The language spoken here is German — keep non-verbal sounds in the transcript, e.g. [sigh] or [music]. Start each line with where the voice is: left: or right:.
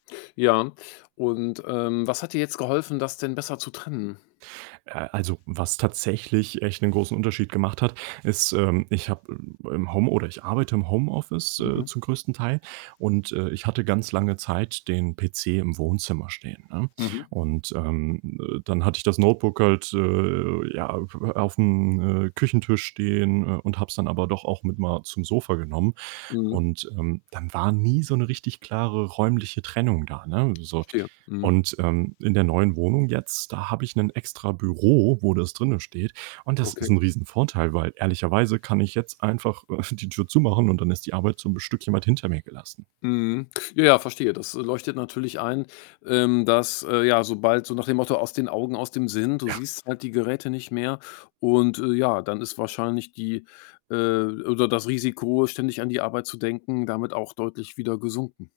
left: Ja, und, ähm, was hat dir jetzt geholfen, das denn besser zu trennen?
right: Äh, also, was tatsächlich echt 'nen großen Unterschied gemacht hat, ist, ähm, ich habe im im Home oder ich arbeite im Homeoffice, äh,
left: Mhm.
right: zum größten Teil und, äh, ich hatte ganz lange Zeit den PC im Wohnzimmer stehen, ne?
left: Mhm.
right: Und, ähm, äh, dann hatte ich das Notebook halt, äh, ja, äh, auf'm, äh, Küchentisch stehen, äh, und habe es dann aber doch auch mit mal zum Sofa genommen.
left: Mhm.
right: Und, ähm, dann war nie so 'ne richtig klare räumliche Trennung da, ne, so.
left: Verstehe, mhm.
right: Und, ähm, in der neuen Wohnung jetzt, da habe ich 'nen extra Büro, wo das drinnen steht. Und das ist
left: Okay.
right: 'n riesen Vorteil, weil ehrlicherweise kann ich jetzt einfach, äh, [chuckles] die Tür zumachen und dann ist die Arbeit so 'n Stückchen weit hinter mir gelassen.
left: Mhm. Ja, verstehe. Das, äh, leuchtet natürlich ein, ähm, dass, äh ja, sobald so nach dem Motto: „Aus den Augen, aus dem Sinn.“ Du
right: Ja.
left: siehst halt die Geräte nicht mehr. Und, äh, ja, dann ist wahrscheinlich die, äh oder das Risiko, ständig an die Arbeit zu denken, damit auch deutlich wieder gesunken.